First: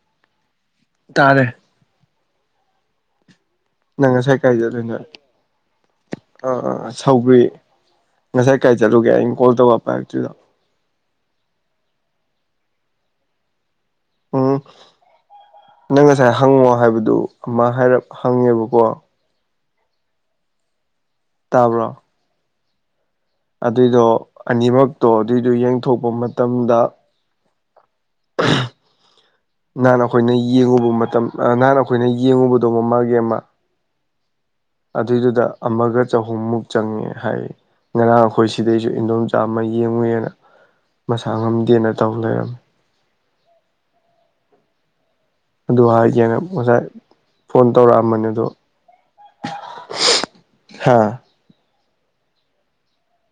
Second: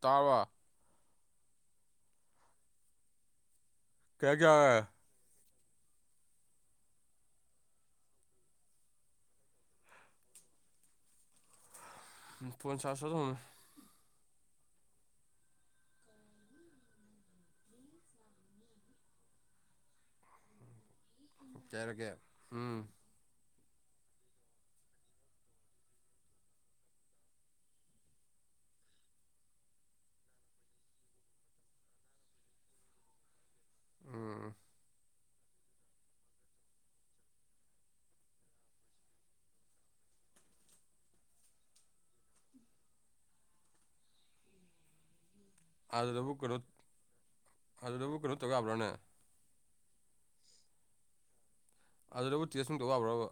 ꯇꯥꯕ ꯇꯥꯔꯦ ꯅꯪ ꯀꯌꯥ ꯉꯁꯥꯏ ꯀꯌꯥ ꯀꯥꯏ ꯑꯣꯏꯔꯦ ꯆꯠꯂꯨꯏꯅꯣ ꯑꯥ ꯑꯥ ꯁꯧꯒ꯭ꯔꯤ ꯉꯁꯥꯏ ꯀꯥꯏ ꯆꯠꯂꯨꯒꯦ ꯑꯩꯅ ꯀꯣꯜ ꯇꯧꯕ ꯄꯥꯏꯔꯛꯇ꯭ꯔꯤꯗꯣ ꯎꯝ ꯐꯣꯟ ꯆꯥꯔꯁ ꯊꯧꯖꯤꯟꯕꯅꯤ ꯎꯝ ꯅꯪ ꯉꯁꯥꯏ ꯍꯪꯉꯣ ꯍꯥꯏꯕꯗꯨ ꯑꯃ ꯍꯥꯏꯔꯞ ꯍꯪꯉꯦꯕꯀꯣ ꯀꯩ ꯇꯥꯕ꯭ꯔꯣ ꯍꯥꯏꯔꯛꯀꯦ ꯎꯝ ꯑꯗꯨꯏꯗꯣ ꯑꯅꯤꯃꯛꯇꯣ ꯑꯗꯨꯏꯗꯨ ꯌꯦꯡꯊꯣꯛꯄ ꯃꯇꯝꯗ [inaudible] ꯅꯍꯥꯟ ꯑꯩꯈꯣꯏꯅ ꯌꯦꯡꯉꯨꯕ ꯃꯇꯝ ꯑ ꯅꯍꯥꯟ ꯑꯩꯈꯣꯏꯅ ꯌꯦꯡꯉꯨꯕꯗꯣ ꯃꯃꯥꯒꯤ ꯑꯃ ꯎꯝ ꯑꯗꯨꯏꯗꯨꯗ ꯑꯃꯒ ꯆꯍꯨꯝꯃꯨꯛ ꯆꯪꯉꯦ ꯍꯥꯏꯌꯦ ꯉꯔꯥꯡ ꯑꯩꯈꯣꯏ ꯁꯤꯗꯩꯖꯨ ꯏꯟꯗꯣꯝꯆꯥ ꯑꯃ ꯌꯦꯡꯉꯨꯏ ꯑꯅ ꯃꯁꯥ ꯉꯝꯗꯦꯅ ꯇꯧ ꯂꯩꯔꯝꯃꯤ ꯑꯗꯨ ꯑꯗꯨꯗꯕꯨ ꯍꯥꯏꯒꯦꯅ ꯀꯩꯅꯣ ꯉꯁꯥꯏ ꯐꯣꯟ ꯑꯗꯨꯗꯕꯨ ꯇꯧꯔꯛꯑꯝꯕꯅꯦ ꯀꯩꯅꯣ ꯑꯗꯣ ꯇꯧ ꯌꯥꯕ꯭ꯔꯥꯅꯦ ꯍꯥꯥ ꯑꯗꯨꯗꯕꯨ ꯇꯦꯁ ꯅꯨꯡ ꯇꯧ ꯋꯥꯕ꯭ꯔꯕ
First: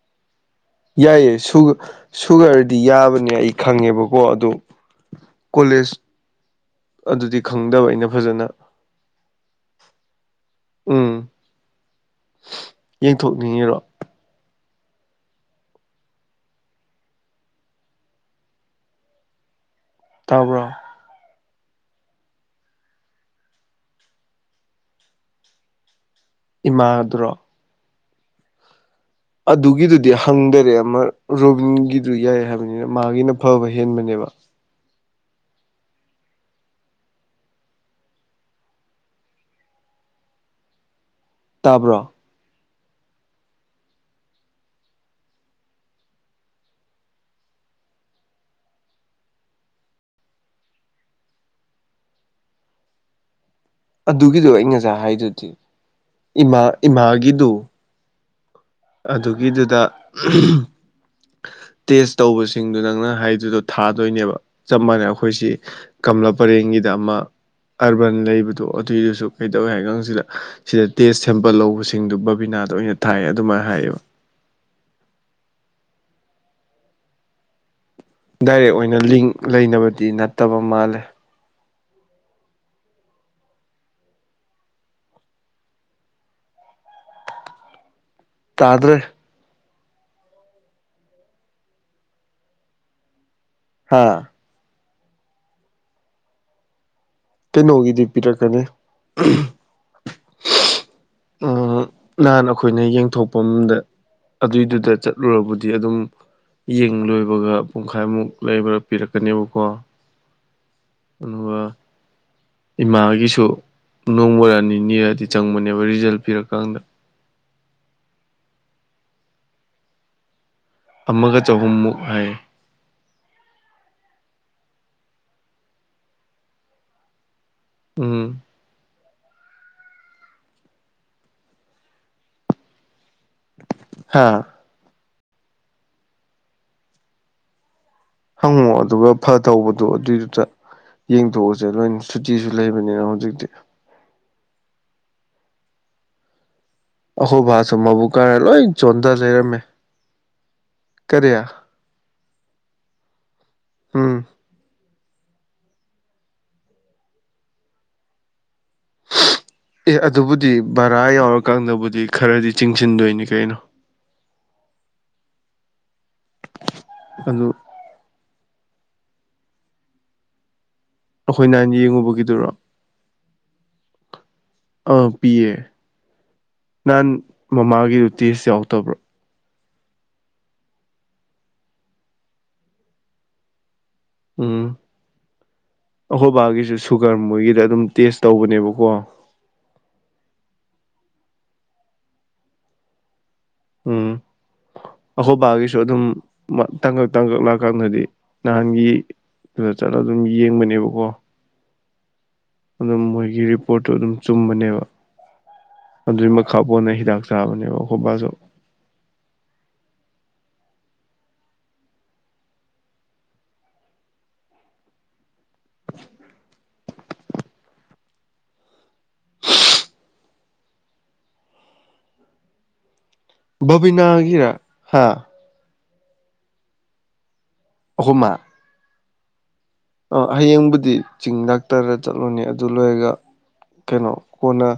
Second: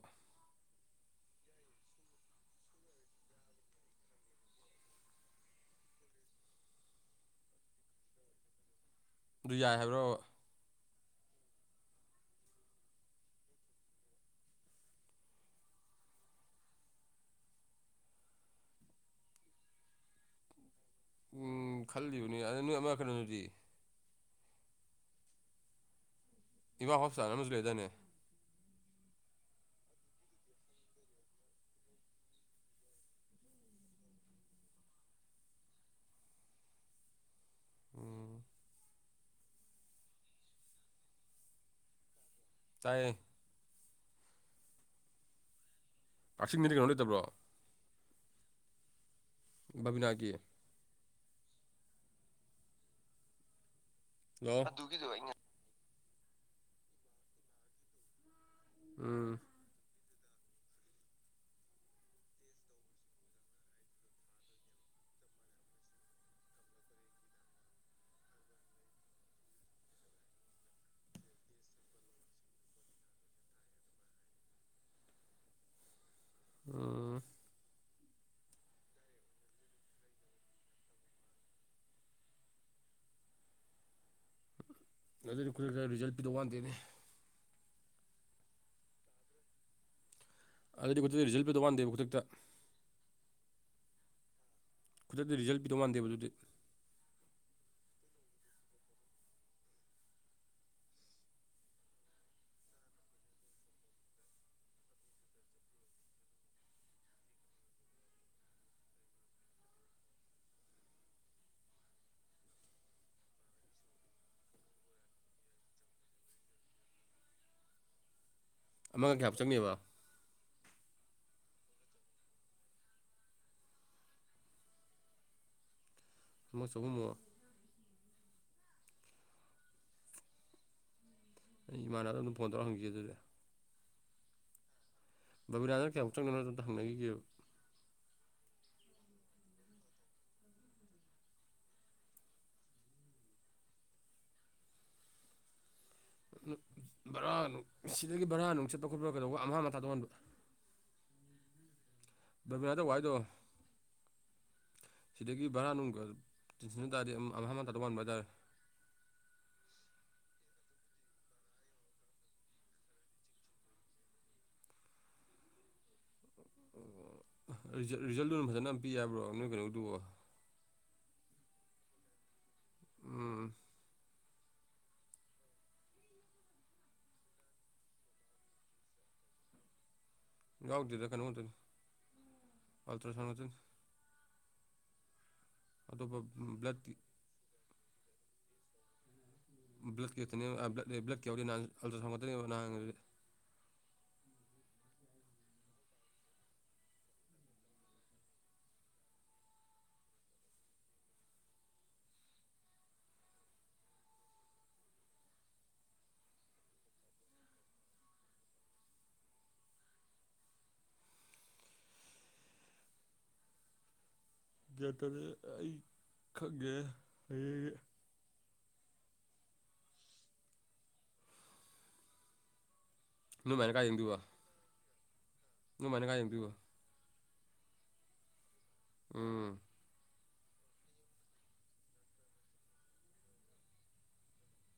ꯌꯥꯏꯌꯦ ꯁꯨ ꯁꯨꯒ꯭ꯔꯗꯤ ꯌꯥꯕꯅꯦ ꯑꯩ ꯈꯪꯉꯦꯕꯀꯣ ꯑꯗꯨ ꯀꯣꯂꯦꯖ ꯑꯗꯨꯗꯤ ꯈꯪꯗꯕ ꯑꯩꯅ ꯐꯖꯅ ꯑꯗꯨ ꯌꯥꯏ ꯍꯥꯏꯕ꯭ꯔꯕ ꯎꯝ ꯌꯦꯡꯊꯣꯛꯅꯤꯡꯉꯤꯔꯣ ꯇꯥꯕ꯭ꯔꯣ ꯎꯝ ꯈꯜꯂꯤꯕꯅꯤ ꯑꯗꯨ ꯅꯣꯏ ꯑꯃ ꯀꯩꯅꯣꯗꯨꯗꯤ ꯏꯃ ꯍꯣꯞ ꯏꯃꯥꯗꯨꯔꯣ ꯆꯥꯅ ꯑꯃꯁꯁꯨ ꯂꯩꯗꯅꯦ ꯑꯗꯨꯒꯤꯗꯨꯗꯤ ꯍꯪꯗꯔꯦ ꯑꯃ ꯔꯣꯕꯤꯟꯒꯤꯗꯨ ꯌꯥꯏ ꯍꯥꯏꯕꯅꯤꯅ ꯃꯥꯒꯤꯅ ꯐꯕ ꯍꯦꯟꯕꯅꯦꯕ ꯎꯝ ꯇꯥꯕ꯭ꯔꯣ ꯇꯥꯏꯌꯦꯦ ꯀꯥꯆꯤꯡ ꯃꯤꯅꯤꯠ ꯀꯩꯅꯣ ꯂꯩꯇꯕ꯭ꯔꯣ ꯕꯥꯕꯤꯅꯥꯒꯤ ꯑꯗꯨꯒꯤꯗꯣ ꯍꯜꯂꯣ ꯑꯩ ꯉꯁꯥꯏ ꯍꯥꯏꯗꯨꯗꯤ ꯏꯃꯥ ꯏꯃꯥꯒꯤꯗꯨꯣ ꯎꯝ ꯑꯗꯨꯒꯤꯗꯨꯗ ꯇꯦꯁ ꯇꯧꯕꯁꯤꯡꯗꯨ ꯅꯪꯅ ꯍꯥꯏꯗꯨꯗꯣ ꯊꯥꯗꯣꯏꯅꯦꯕ ꯆꯞ ꯃꯥꯟꯅꯩ ꯑꯩꯈꯣꯏꯁꯤ ꯀꯪꯂꯥ ꯄꯔꯦꯡꯒꯤꯗ ꯑꯃ ꯑꯕꯥꯟ ꯂꯩꯕꯗꯣ ꯑꯗꯨꯏꯗꯨꯁꯨ ꯀꯩꯗꯧꯏꯤ ꯍꯥꯏꯒꯪꯁꯤꯗ ꯁꯤꯗ ꯇꯦꯁ ꯁꯦꯝꯄꯜ ꯂꯧꯕꯁꯤꯡꯗꯨ ꯕꯕꯤꯅꯥꯗ ꯑꯣꯏꯅ ꯊꯥꯏ ꯑꯗꯨꯃꯥꯏꯅ ꯍꯥꯏꯌꯦꯕ ꯎꯝ ꯗꯥꯏꯔꯦꯛ ꯑꯣꯏꯅ ꯂꯤꯡ ꯂꯩꯅꯕꯗꯤ ꯅꯠꯇꯕ ꯃꯥꯜꯂꯦ ꯅꯠꯇꯅ ꯑꯩꯈꯣꯏ ꯈꯔ ꯔꯤꯖꯜ ꯄꯤꯗꯧ ꯋꯥꯟꯗꯦꯅꯦ ꯇꯥꯗ꯭ꯔꯦ ꯑꯗꯨꯗꯤ ꯈꯨꯗꯛꯇ ꯔꯤꯖꯜ ꯄꯤꯧ ꯋꯥꯟꯗꯦꯕ ꯈꯨꯗꯛꯇ ꯍꯥ ꯈꯨꯗꯛꯇ ꯔꯤꯖꯜ ꯄꯤꯗꯧ ꯃꯥꯟꯗꯦꯕ ꯑꯗꯨꯗꯤ ꯀꯩꯅꯣꯒꯤꯗꯤ ꯄꯤꯔꯛꯀꯅꯤ ꯎ ꯅꯍꯥꯟ ꯑꯩꯈꯣꯏꯅ ꯌꯦꯡꯊꯣꯛꯄ ꯑꯃꯗ ꯑꯗꯨꯏꯗꯨꯗ ꯆꯠꯂꯨꯔꯕꯗꯤ ꯑꯗꯨꯝ ꯌꯦꯡ ꯂꯣꯏꯕꯒ ꯄꯨꯡꯈꯥꯏꯃꯨꯛ ꯂꯩꯕ ꯄꯤꯔꯛꯀꯅꯦꯕꯀꯣ ꯑꯗꯨꯒ ꯏꯃꯥꯒꯤꯁꯨ ꯅꯣꯡꯃꯔ ꯅꯤꯅꯤꯔꯛꯗꯤ ꯆꯪꯕꯅꯦꯕ ꯔꯤꯖꯜ ꯄꯤꯔꯀꯥꯟꯗ ꯑꯃꯒ ꯀꯌꯥ ꯍꯥꯞ ꯆꯪꯉꯦꯕ ꯑꯃꯒ ꯆꯍꯨꯝꯃꯨꯛ ꯍꯥꯏ ꯊꯨꯝꯃꯣꯏ ꯆꯍꯨꯝꯃꯣ ꯎꯝ ꯑꯩ ꯏꯃꯥꯟꯅꯕ ꯑꯗꯨꯝ ꯐꯣꯟ ꯇꯧꯔ ꯍꯪꯒꯦ ꯑꯗꯨꯗꯤ ꯍꯥꯥ ꯕꯕꯤꯔꯥꯅ ꯀꯌꯥꯨꯛ ꯆꯪꯅꯣ ꯑꯝ ꯍꯪꯅꯈꯤꯒꯦꯕ ꯍꯪꯉꯣ ꯑꯗꯨꯒ ꯐ ꯇꯧꯕꯗꯣ ꯑꯗꯨꯏꯗꯨꯗ ꯌꯦꯡꯊꯣꯛꯎꯁꯦ ꯂꯣꯏ ꯁꯨꯇꯤꯁꯨ ꯂꯩꯕꯅꯤꯅ ꯍꯧꯖꯤꯛꯇꯤ ꯑꯩꯈꯣꯏ ꯕꯔꯥ ꯕꯥꯁꯨ ꯃꯕꯨꯛ ꯁꯤꯗꯒꯤ ꯀꯥꯔ ꯕꯔꯥ ꯂꯣꯏ ꯅꯨꯡ ꯆꯠꯄ ꯆꯣꯟꯊ ꯈꯣꯠꯄ ꯀꯩꯗꯧꯕ ꯑꯃꯥꯡ ꯃꯊꯥ ꯇꯣꯡꯍꯟꯕ ꯀꯔꯌꯥ ꯕꯕꯤꯌꯥꯗꯚꯏꯗꯣ ꯎꯝ ꯁꯤꯗꯒꯤ ꯚꯔꯥ ꯅꯨꯡꯒ ꯆꯤꯟꯁꯤꯟꯕ ꯇꯥꯔꯗꯤ ꯑꯃ ꯑꯃꯇꯥ ꯇꯧ ꯋꯥꯥꯟꯕ ꯍꯥꯏꯇꯥꯔꯦ ꯑꯦ ꯑꯗꯨꯕꯨꯗꯤ ꯚꯔꯥ ꯌꯥꯎꯔꯀꯥꯟꯗꯕꯨꯗꯤ ꯈꯔꯗꯤ ꯆꯤꯡꯁꯤꯟꯗꯣꯏꯅꯤ ꯀꯩꯅꯣ ꯑꯗꯨ ꯑꯣ ꯔꯤꯖꯜꯗꯨꯨꯅ ꯐꯖꯅꯝ ꯄꯤ ꯌꯥꯕ꯭ꯔꯣ ꯅꯣꯏ ꯀꯩꯅꯣꯗꯨꯣ ꯑꯩꯈꯣꯏꯅ ꯑꯅ ꯌꯦꯡꯉꯨꯕꯒꯤꯗꯨꯔꯣ ꯎꯝ ꯑꯥ ꯄꯤꯌꯦ ꯅꯍꯥꯟ ꯃꯃꯥꯒꯤ ꯔꯣꯇꯦꯖ ꯌꯥꯎꯗꯕ꯭ꯔꯣ ꯌꯎꯗꯗ ꯀꯩꯅꯃꯣꯏꯅꯤ ꯑꯜꯇ꯭ꯔꯥꯁꯥꯎꯟ ꯑꯣꯏꯗꯤ ꯎꯝ ꯑꯇꯣꯞꯄ ꯑꯩꯈꯣꯏ ꯕꯥꯒꯤꯁꯨ ꯕ꯭ꯂꯠꯀꯤ ꯁꯨꯒꯔ ꯃꯣꯏꯒꯤꯗ ꯑꯗꯨꯝ ꯇꯦꯁ ꯇꯧꯕꯅꯦꯕꯀꯣ ꯭ꯂꯛ ꯀꯦꯅꯦ꯭ꯂ ꯭ꯂꯛ ꯀ ꯌꯎ ꯅꯜꯥ ꯅ ꯎꯝ ꯑꯍꯣꯕꯥꯒꯤꯁꯨ ꯑꯗꯨꯝ ꯇꯥꯡꯀꯛ ꯇꯥꯡꯀꯛꯥꯀꯛꯅꯗꯤ ꯅꯍꯥꯟꯒꯤ ꯑꯗꯨꯗ ꯆꯠꯂ ꯑꯗꯨꯝ ꯌꯦꯡꯕꯅꯦꯕꯀꯣ ꯑꯗꯨꯝ ꯃꯣꯏꯒꯤ ꯔꯤꯄꯣꯔꯠꯇꯨ ꯑꯗꯨꯝ ꯆꯨꯝꯕꯅꯦꯕ ꯑꯗꯨꯏ ꯃꯈꯥꯄꯣꯟꯅ ꯍꯤꯗꯥꯛ ꯆꯥꯕꯅꯦꯕ ꯈꯣꯕꯥꯁꯨ ꯒꯌꯥꯟ ꯇꯗꯦ ꯑꯩ ꯈꯪꯗꯦ ꯍꯌꯦꯡꯗ ꯅꯣꯏꯃꯥꯏꯅ ꯕꯕꯤꯅꯥꯒꯤ ꯍꯥꯥ ꯅꯣ ꯃꯥꯅ ꯀꯥꯏ ꯌꯦꯡꯗꯨꯏꯕ ꯑꯈꯣꯃꯥ ꯎꯝ ꯑꯥ ꯍꯌꯦꯡꯕꯨꯗꯤ ꯆꯤꯡ ꯗꯥꯛꯇꯔꯗ ꯆꯠꯂꯨꯅꯤ ꯑꯗꯨ ꯂꯣꯏꯔꯒ ꯀꯩꯅꯣ ꯀꯣꯟꯅ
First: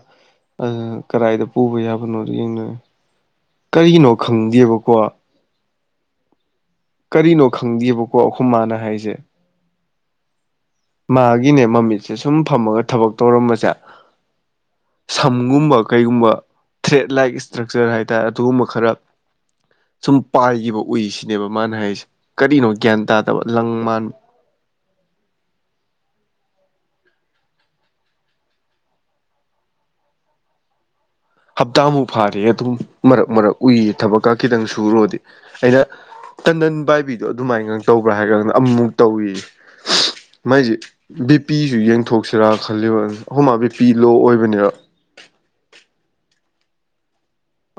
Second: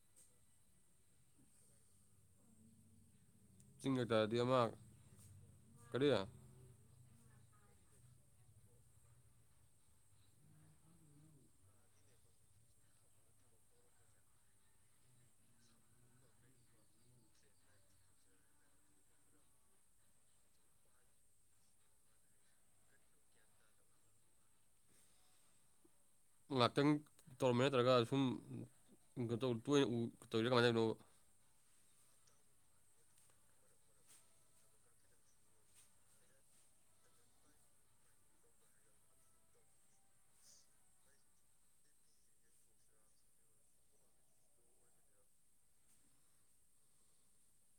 ꯀꯗꯥꯏꯗ ꯄꯨꯕ ꯌꯥꯕꯅꯣꯗꯣ ꯌꯦꯡꯅ ꯆꯤꯡ ꯀꯔꯤꯒꯤꯅꯣ ꯂꯦꯛꯇꯥꯗꯤ ꯑꯃ ꯈꯪꯗꯦꯕꯀꯣ ꯀꯔꯤ ꯀꯔꯤꯅꯣ ꯈꯪꯗꯦꯕꯀꯣ ꯑꯈꯣꯃꯥꯅ ꯍꯥꯏꯁꯦ ꯃꯥꯒꯤꯅꯦ ꯃꯃꯤꯠꯁꯦ ꯁꯨꯝ ꯐꯝꯃꯒ ꯊꯕꯛ ꯇꯧꯔꯝꯕꯁꯦ ꯁꯝꯒꯨꯝꯕ ꯀꯩꯒꯨꯝꯕ ꯊ꯭ꯔꯦꯠ ꯂꯥꯏꯛ ꯏꯁꯇ꯭ꯔꯛꯆꯔ ꯍꯥꯏꯇꯥꯔꯦ ꯑꯗꯨꯒꯨꯝꯕ ꯈꯔ ꯁꯨꯝ ꯄꯥꯏꯈꯤꯕ ꯎꯏ ꯁꯤꯅꯦꯕ ꯃꯥꯅ ꯍꯥꯏꯔꯤꯁꯦ ꯀꯔꯤꯅꯣ ꯒ꯭ꯌꯥꯟ ꯇꯥꯗꯕ ꯂꯪ ꯃꯥꯟ ꯉꯥꯏꯍꯥꯛꯇꯪ ꯇꯧꯔꯝꯕ ꯅꯠꯇ꯭ꯔꯒ ꯁꯨꯝ ꯇꯣꯏꯅ ꯎ ꯇꯧꯔꯤꯔ ꯀꯃꯥꯏꯅ ꯇꯧꯅꯣ ꯍꯞꯇꯥꯃꯨꯛ ꯐꯥꯔꯦ ꯑꯗꯨꯝ ꯃꯔꯛ ꯃꯔꯛ ꯎꯏ ꯊꯕꯛꯀ ꯈꯤꯇꯪ ꯁꯨꯔꯨꯔꯗꯤ ꯑꯩꯅ ꯇꯟꯗꯟ ꯄꯥꯏꯕꯤꯗꯣ ꯑꯗꯨꯃꯥꯏꯅꯒ ꯇꯧꯕ꯭ꯔꯥ ꯍꯥꯏꯀꯥꯟꯗ ꯑꯃꯃꯨꯛ ꯇꯧꯏ ꯃꯥꯏꯁꯦ ꯗꯤꯄꯤꯁꯨ ꯌꯦꯡꯊꯣꯛꯁꯤꯔꯥ ꯈꯜꯂꯤꯕ ꯑꯍꯨꯝ ꯃꯥ ꯕꯤꯄꯤ ꯂꯣ ꯑꯣꯏꯕꯅꯦꯕ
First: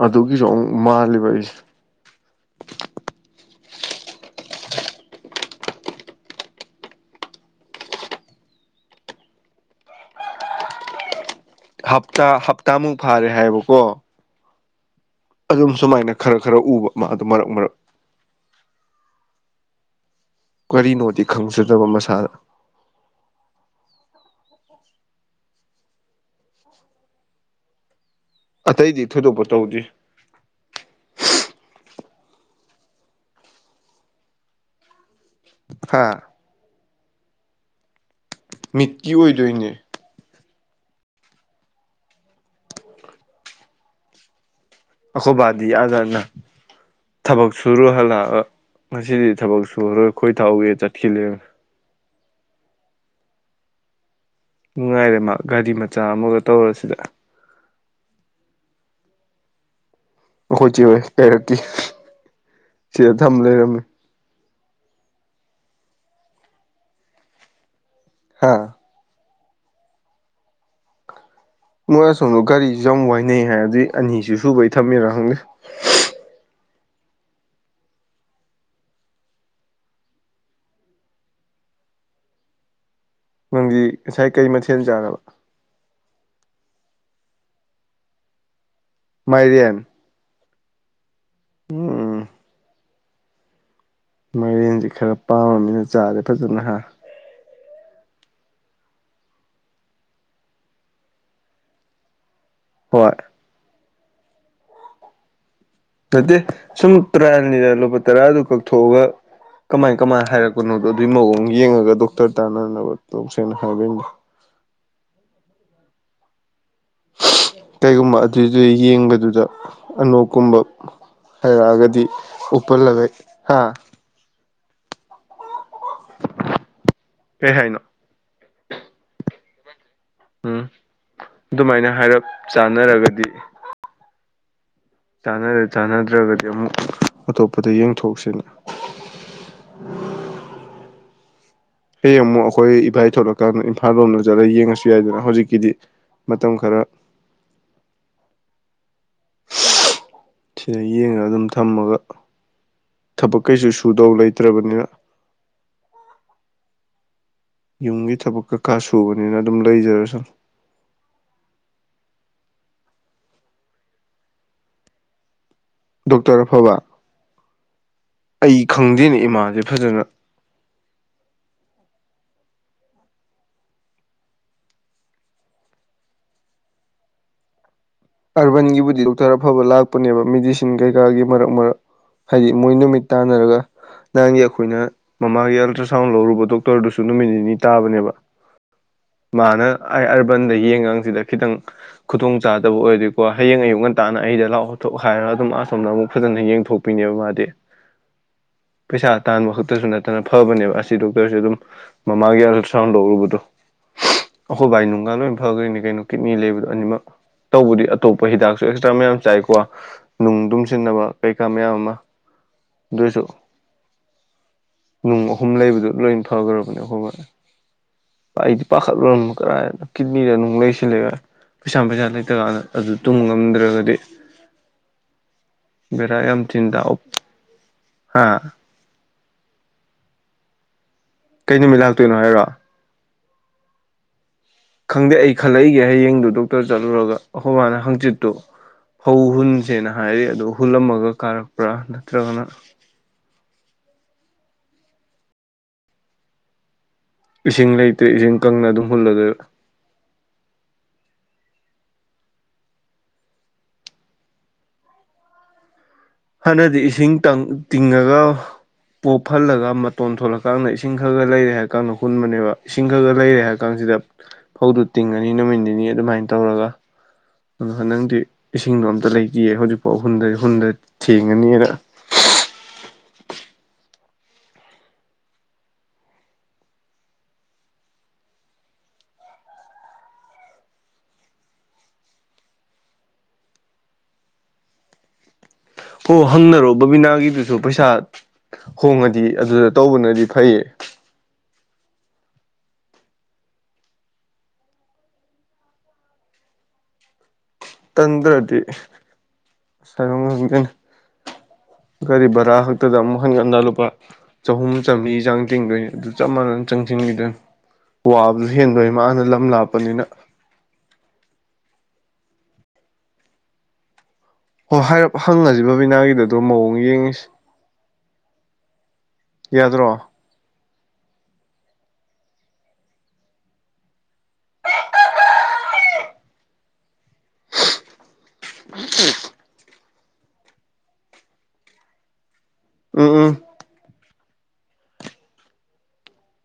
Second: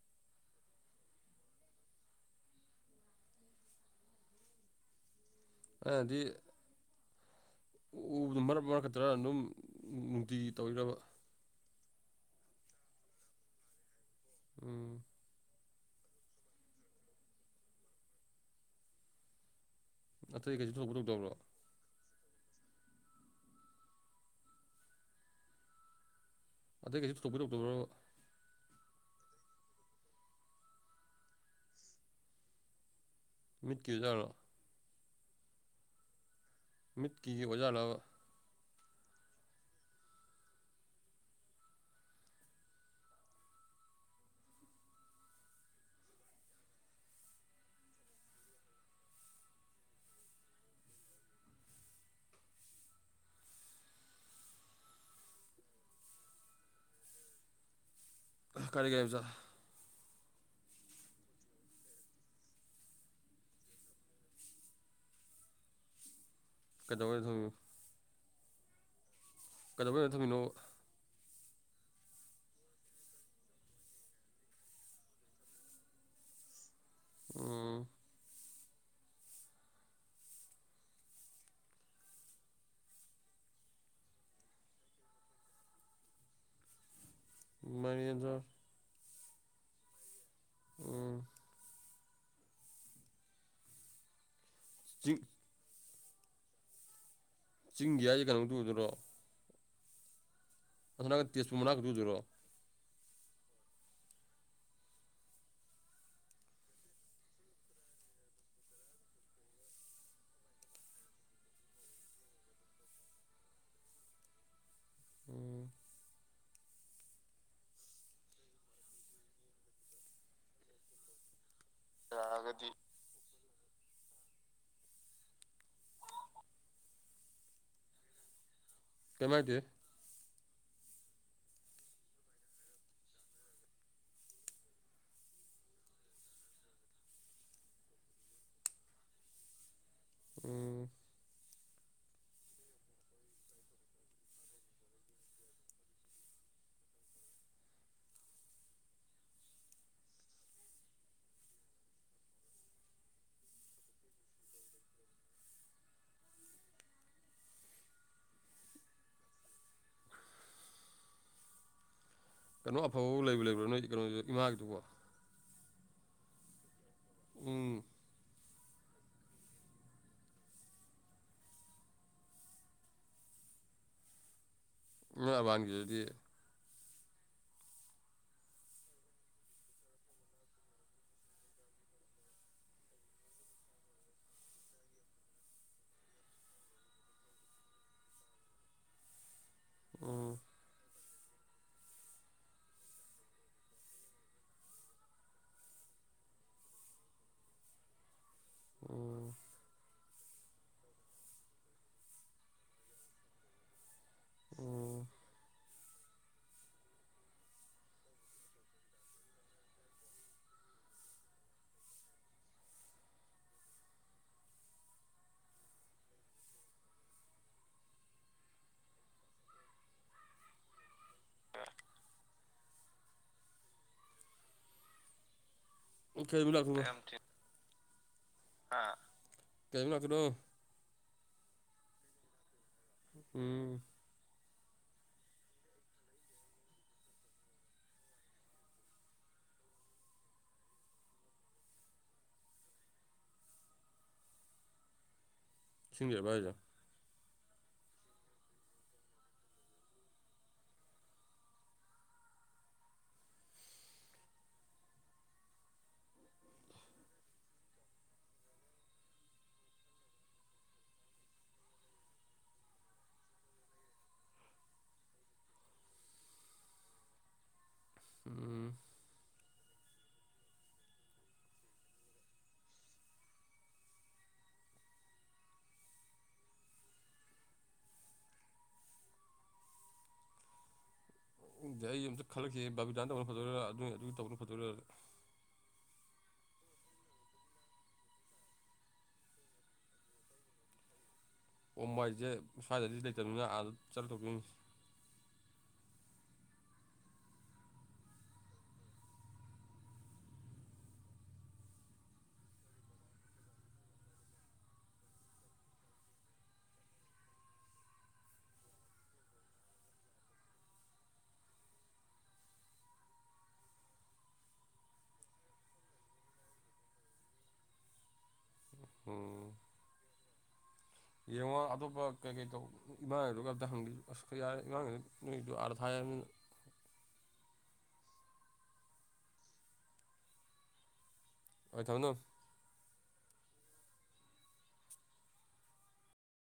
ꯑꯗꯨꯒꯤꯁꯨ ꯑꯃꯨꯛ ꯃꯥꯜꯂꯤꯕ ꯑꯩꯁꯦ ꯑꯗꯤ ꯎꯕꯗꯣ ꯃꯔꯛ ꯃꯔꯛꯈꯛꯇ꯭ꯔꯥ ꯑꯗꯨꯝ ꯅꯨꯡꯇꯤ ꯇꯧꯔꯤꯔꯕ ꯍꯞꯇꯥ ꯍꯞꯇꯥꯃꯨꯛ ꯐꯥꯔꯦ ꯍꯥꯏꯌꯦꯕꯀꯣ ꯎꯝ ꯑꯗꯨꯝ ꯁꯨꯃꯥꯏꯅ ꯈꯔ ꯈꯔ ꯎꯕ ꯃꯥ ꯑꯗꯨ ꯃꯔꯛ ꯃꯔꯛ ꯑꯇꯩ ꯀꯩꯁꯨ ꯊꯣꯏꯗꯣꯛꯄ ꯀꯔꯤꯅꯣꯗꯤ ꯇꯧꯗꯕ꯭ꯔꯣ ꯈꯪꯖꯗꯕ ꯃꯁꯥꯗ ꯑꯇꯩꯩ ꯀꯩꯁꯨ ꯊꯣꯏꯗꯣꯛꯄ ꯇꯧꯗꯕ꯭ꯔꯥ ꯑꯇꯩꯗꯤ ꯊꯣꯏꯗꯣꯛꯄ ꯇꯧꯗꯦ ꯃꯤꯠꯀꯤ ꯑꯣꯏꯖꯥꯠꯔꯣ ꯍꯥ ꯃꯤꯠꯀꯤ ꯑꯣꯏꯖꯥꯠꯂꯕ ꯃꯤꯠꯀꯤ ꯑꯣꯏꯗꯣꯏꯅꯦ ꯑꯈꯣꯕꯗꯤ ꯑꯅꯥꯅꯥ ꯊꯕꯛ ꯁꯨꯔꯨ ꯍꯜꯂꯛꯑꯒ ꯉꯁꯤꯗꯤ ꯊꯕꯛ ꯁꯨꯔꯔꯣꯏ ꯈꯣꯏ ꯊꯥꯎꯒꯤ ꯆꯠꯈꯤꯕꯅꯦ ꯅꯨꯡꯉꯥꯏꯔꯦ ꯃꯥ ꯒꯥꯔꯤ ꯃꯆꯥ ꯑꯃꯒ ꯇꯧꯔꯁꯤꯗ ꯀꯔꯤ ꯒꯔꯤꯃꯆꯥ ꯑꯩꯈꯣꯏ ꯆꯦꯍꯣꯏ ꯀꯩꯔꯛꯀꯤ ꯁꯤꯗ ꯊꯝ ꯂꯩꯔꯝꯃꯤ ꯀꯩꯗꯧꯕꯩ ꯊꯝ ꯍꯥꯥ ꯀꯩꯗꯧꯕꯩ ꯑꯗꯥ ꯊꯝꯃꯤꯅꯣ ꯃꯣꯏ ꯑꯁꯣꯝꯗꯣ ꯒꯥꯔꯤꯁꯨ ꯌꯥꯝ ꯋꯥꯏꯅꯩ ꯍꯥꯏ ꯑꯗꯨꯒꯤ ꯑꯅꯤꯁꯨ ꯁꯨꯕꯩ ꯊꯝꯃꯤꯔ ꯈꯪꯗꯦ ꯎꯝ ꯅꯪꯗ ꯉꯁꯥꯏ ꯀꯩ ꯃꯊꯦꯜ ꯆꯥꯔꯕ ꯃꯥꯏꯔꯦꯟ ꯆꯥꯏ ꯃꯥꯏꯔꯦꯟ ꯎꯝ ꯎꯝ ꯃꯥꯏꯔꯦꯟꯁꯦ ꯈꯔ ꯆꯤꯡ ꯄꯥꯝꯃꯃꯤꯅ ꯆꯥꯁꯦ ꯐꯖꯅ ꯍꯥ ꯆꯤꯡꯒꯤ ꯍꯥꯏꯖꯦ ꯀꯩꯅꯣ ꯇꯨꯗꯨꯔꯣ ꯍꯟꯗꯛꯀꯤ ꯁꯨꯝꯔꯛ ꯑꯗꯨꯗꯨꯔꯣ ꯍꯣꯏ ꯅꯠꯇꯦ ꯁꯨꯝ ꯇꯔꯥꯅꯤꯗ ꯂꯨꯄꯥ ꯇꯔꯥꯗꯨ ꯀꯛꯊꯣꯛꯑꯒ ꯀꯃꯥꯏ ꯀꯃꯥꯏꯅ ꯍꯥꯏꯔꯛꯄꯅꯣꯗꯣ ꯑꯗꯨꯒꯤ ꯃꯑꯣꯡ ꯌꯦꯡꯉꯒ ꯗꯣꯛꯇꯔ ꯇꯥꯅꯅꯕ ꯇꯧꯁꯦꯅ ꯍꯥꯏꯕꯤ꯫ ꯎꯝ ꯀꯩꯒꯨꯝꯕ ꯑꯗꯨꯏꯗꯨ ꯌꯦꯡꯕꯗꯨꯗ ꯑꯅꯣꯛꯀꯨꯝꯕ ꯍꯥꯏꯩꯔꯛꯑꯒꯗꯤ꯫ ꯗꯤ ꯎꯞ ꯌꯥꯔꯒꯗꯤ ꯂꯩꯒ ꯍꯥ ꯀꯩ ꯍꯥꯏꯅꯣ ꯀꯏꯝ ꯍꯥꯏꯗꯦꯍꯦ꯫ ꯎꯝ ꯑꯗꯨꯃꯥꯏꯅ ꯍꯥꯏꯔꯞ ꯆꯥꯅꯔꯒꯗꯤ꯫ ꯆꯥꯅꯔꯦ ꯆꯥꯟꯅꯗ꯭ꯔꯒꯗꯤ ꯑꯃꯨꯛ ꯑꯇꯣꯞꯄꯗ ꯌꯦꯡꯊꯣꯛꯁꯤꯅ꯫ ꯎꯝ ꯍꯌꯦꯡ ꯑꯃꯨꯛ ꯑꯩꯈꯣꯏ ꯏꯕꯥꯏ ꯊꯣꯛꯂꯛꯀꯥꯟꯗ ꯏꯝꯐꯥꯜ ꯂꯣꯝꯗ ꯆꯠꯂꯒ ꯌꯦꯡꯉꯁꯨ ꯌꯥꯏꯗꯅ ꯍꯧꯖꯤꯛꯀꯤꯗꯤ ꯃꯇꯝ ꯈꯔ [inaudible] ꯁꯤꯗ ꯌꯦꯡꯉꯒ ꯑꯗꯨꯝ ꯊꯝꯃꯒ ꯊꯕꯛ ꯀꯩꯁꯨ ꯁꯨꯗꯧ ꯂꯩꯇ꯭ꯔꯕꯅꯤꯅ ꯌꯨꯝꯒꯤ ꯊꯕꯛ ꯀꯀꯥ ꯁꯨꯕꯅꯤꯅ ꯑꯗꯨꯝ ꯂꯩꯖꯔꯁꯅꯨ꯫ ꯀꯩꯅꯣ ꯑꯐꯕ ꯂꯩꯕ ꯂꯩꯕ꯭ꯔꯥ ꯅꯣꯏ ꯀꯩꯅꯣꯗꯨꯣ ꯏꯃꯥꯒꯤꯗꯨꯕꯣ꯫ ꯗꯣꯛꯇꯔ ꯑꯐꯕ ꯎꯝ ꯑꯩ ꯈꯪꯗꯦꯅꯦ ꯏꯃꯥꯟꯁꯦ ꯐꯖꯅ ꯎꯔꯥꯕꯥꯟꯒꯤꯗꯨꯗꯤ꯫ ꯑꯔꯕꯥꯟꯒꯤꯕꯨꯗꯤ ꯗꯣꯛꯇꯔ ꯑꯐꯕ ꯂꯥꯛꯄꯅꯦꯕ ꯃꯦꯗꯤꯁꯤꯟ ꯀꯩꯀꯥꯒꯤ ꯃꯔꯛ ꯃꯔꯛ ꯍꯥꯏꯗꯤ ꯃꯣꯏ ꯅꯨꯃꯤꯠ ꯇꯥꯟꯅꯔꯒ ꯅꯪꯒꯤ ꯑꯩꯈꯣꯏꯅ ꯃꯃꯥꯒꯤ ꯑꯜꯇ꯭ꯔ ꯁꯥꯎꯟ ꯂꯧꯔꯨꯕ ꯗꯣꯛꯇꯔꯗꯨꯁꯨ ꯅꯨꯃꯤꯠ ꯅꯤꯅꯤ ꯇꯥꯕꯅꯦꯕ ꯃꯥꯅ ꯑꯩ ꯑꯔꯕꯟꯗ unintelligible ꯈꯤꯇꯪ ꯈꯨꯗꯣꯡ ꯆꯥ ꯐꯠꯇꯕꯨ ꯑꯣꯏꯗꯣꯏꯀꯣ ꯍꯌꯦꯡ ꯑꯌꯨꯛ ꯉꯟꯇꯥꯥꯟꯅ ꯑꯩꯗ ꯂꯥꯛꯑꯣ ꯊꯣꯛ ꯍꯥꯏꯔꯒ ꯑꯗꯨꯝ ꯑꯁꯣꯝꯗ ꯑꯃꯨꯛ ꯐꯖꯅ ꯌꯦꯡꯊꯣꯛꯄꯤꯅꯦꯕ ꯃꯥꯗꯤ꯫ [inaudible] ꯄꯩꯁꯥ ꯇꯥꯟꯕ ꯈꯛꯇꯁꯨ ꯅꯠꯇꯅ ꯐꯕꯅꯦꯕ ꯑꯁꯤ ꯗꯣꯛꯇꯔꯁꯨ ꯑꯗꯨꯝ ꯃꯃꯥꯒꯤ ꯑꯜꯇ꯭ꯔꯥꯁꯥꯎꯟ ꯂꯧꯔꯨꯕꯗꯣ ꯑꯈꯣꯏ ꯚꯥꯏ ꯅꯨꯡꯒ ꯂꯣꯏꯅ ꯐꯒꯩꯏꯅꯦ ꯀꯩꯅꯣ ꯀꯤꯠꯅꯤ ꯂꯩꯕꯗꯣ ꯑꯅꯤꯃꯛ ꯇꯧꯕꯗꯤ ꯑꯇꯣꯞꯄ ꯍꯤꯗꯥꯛꯁꯨ ꯑꯦꯛꯁꯇ꯭ꯔꯥ ꯃꯌꯥꯝ ꯆꯥꯏꯀꯣ ꯅꯨꯡ ꯇꯨꯡꯁꯤꯟꯅꯕ ꯀꯩꯀꯥ ꯃꯌꯥꯝ ꯑꯃ ꯑꯥꯗꯨ꯭ꯏꯁꯨ꯫ ꯅꯨꯡ ꯑꯍꯨꯝ ꯂꯩꯕꯗꯨ ꯂꯣꯏ ꯐꯈ꯭ꯔꯕꯅꯦ ꯑꯩꯈꯣꯏ ꯕꯥꯗꯣ ꯑꯩꯗꯤ ꯄꯥꯈꯠꯂꯨꯔꯝꯕ ꯀꯔꯥꯏꯅ ꯀꯤꯠꯅꯤꯗ ꯅꯨꯡ ꯂꯩꯁꯤꯜꯂꯒ ꯄꯩꯁꯥꯅ ꯄꯩꯁꯥ ꯂꯩ ꯀꯥꯟꯅ ꯑꯗꯨ ꯇꯨꯝꯕ ꯉꯝꯗ꯭ꯔꯒꯗꯤ꯫ ꯕꯦꯔꯏ ꯌꯥꯝ ꯊꯤ꯭ꯅꯗꯧ ꯍꯥ ꯍꯥ ꯀꯦꯝ ꯂꯥꯀꯗꯣ ꯀꯩ ꯅꯨꯃꯤꯠ ꯂꯥꯛꯇꯣꯏꯅꯣ ꯍꯥꯏꯔꯣ ꯎꯝ ꯈꯪꯗꯦ ꯑꯩ ꯈꯜꯂꯛꯏꯒꯦ ꯍꯌꯦꯡꯗꯨ ꯗꯣꯛꯇꯔ ꯆꯠꯂꯨꯔꯒ ꯑꯩꯈꯣꯏ ꯃꯥꯅ ꯍꯪꯆꯤꯠꯇꯣ ꯄꯧ ꯍꯨꯟꯁꯦꯅ ꯍꯥꯏꯔꯤ ꯑꯗꯣ ꯍꯨꯜꯂꯝꯃꯒ ꯀꯥꯔꯛꯄ꯭ꯔꯥ ꯅꯠꯇ꯭ꯔꯒꯅ ꯏꯁꯤꯡ ꯂꯩꯔꯕ꯭ꯔꯥ ꯍꯥꯏꯁꯦ꯫ ꯏꯁꯤꯡ ꯂꯩꯇꯦ ꯏꯁꯤꯡ ꯀꯪꯅ ꯑꯗꯨꯝ ꯍꯨꯜꯂꯗꯣꯏ ꯍꯥꯟꯅꯗꯤ ꯏꯁꯤꯡꯇꯪ ꯀꯪꯂꯒ ꯄꯣꯞ ꯐꯜꯂꯒ ꯃꯇꯣꯟ ꯊꯣꯂꯀꯥꯟꯗ ꯏꯁꯤꯡ ꯈꯔ ꯈꯔ ꯂꯩꯔꯦ ꯍꯥꯏꯔ ꯀꯥꯟꯗ ꯍꯨꯟꯕꯅꯦꯕ ꯏꯁꯤꯡ ꯈꯔ ꯈꯔ ꯂꯩꯔꯦ ꯍꯥꯏꯔ ꯀꯥꯡꯀꯁꯤꯗ ꯐꯧꯗꯨ ꯇꯤꯡꯉꯅꯤ ꯅꯨꯃꯤꯠ ꯅꯤꯅꯤ ꯑꯗꯨꯃꯥꯏꯅ ꯇꯧꯔꯒ ꯑꯗ ꯍꯟꯗꯛꯇꯤ ꯏꯁꯤꯡꯗꯣ ꯑꯝꯇ ꯂꯩꯇꯦꯌꯦ ꯍꯧꯖꯤꯛꯐꯥꯎ ꯍꯨꯟꯗ ꯍꯨꯟꯗ ꯊꯦꯡꯉꯅꯤꯌꯦ꯭ꯅ ꯎꯝꯗꯦ ꯑꯩ ꯑꯃꯝꯇ ꯈꯜꯂꯛꯈꯤꯒꯦ ꯕꯥꯕꯤꯗꯥꯟ ꯇꯧꯕꯅ ꯐꯗꯣꯏꯔ ꯑꯗꯨꯏ ꯅ ꯑꯗꯨꯒꯤ ꯇꯧꯕꯅ ꯐꯗꯣꯏꯔꯥ ꯐꯣ ꯍꯪꯅꯔꯣ ꯕꯕꯤꯅꯥꯒꯤꯗꯨꯁꯨ ꯄꯩꯁꯥ ꯍꯣꯡꯉꯗꯤ ꯑꯗꯨꯗ ꯇꯧꯕꯅꯗꯤ ꯐꯩꯌꯦ ꯑꯣ ꯃꯥꯏꯖꯦ ꯁ꯭ꯋꯥꯏꯗꯗꯤ ꯂꯩꯇꯕꯅꯤꯅ ꯑꯥꯗ ꯆꯠꯂꯨꯗꯨꯏꯅꯦ ꯇꯟꯗ꯭ꯔꯗꯤ [unintelligible] ꯒꯥꯔꯤ ꯚꯔꯥ ꯈꯛꯇꯗ ꯑꯃꯨꯛ ꯍꯟꯒꯠ ꯍꯟꯗ ꯂꯨꯄꯥ ꯆꯍꯨꯝ ꯆꯥꯝꯔꯤꯒꯤ ꯆꯥꯡ ꯇꯤꯡꯗꯣꯏꯅꯤ ꯑꯗꯨ ꯆꯞ ꯃꯥꯟꯅꯅ ꯆꯪꯁꯤꯟꯈꯤꯗꯣꯏꯅꯤ ꯋꯥꯕꯁꯨ ꯍꯦꯟꯗꯣꯏꯅꯦ ꯃꯥꯅ ꯂꯝ ꯂꯥꯞꯄꯅꯤꯅ ꯍꯣꯏ ꯍꯥꯏꯔꯞ ꯍꯪꯉꯁꯤ ꯕꯕꯤꯅꯥꯒꯤꯗ ꯑꯗꯨ ꯃꯑꯣꯡ ꯌꯦꯡꯉꯁꯤ ꯎꯝ ꯌꯥꯗ꯭ꯔꯣ ꯌꯦꯡꯉꯣ ꯑꯇꯣꯞꯄ ꯀꯩ ꯀꯩ ꯇꯧꯕ ꯏꯃꯥꯒꯤꯗꯨꯒ ꯑꯝꯇ ꯍꯪꯕꯤ ꯑꯁ ꯌꯥꯔꯦ ꯏꯃꯥꯒꯤꯉꯗ ꯅꯨꯏꯗꯣ ꯑꯥꯔ ꯊꯥꯏꯍꯥꯕꯅꯤꯅ [inaudible] ꯍꯣꯏ [unintelligible] ꯎꯝ ꯎꯝ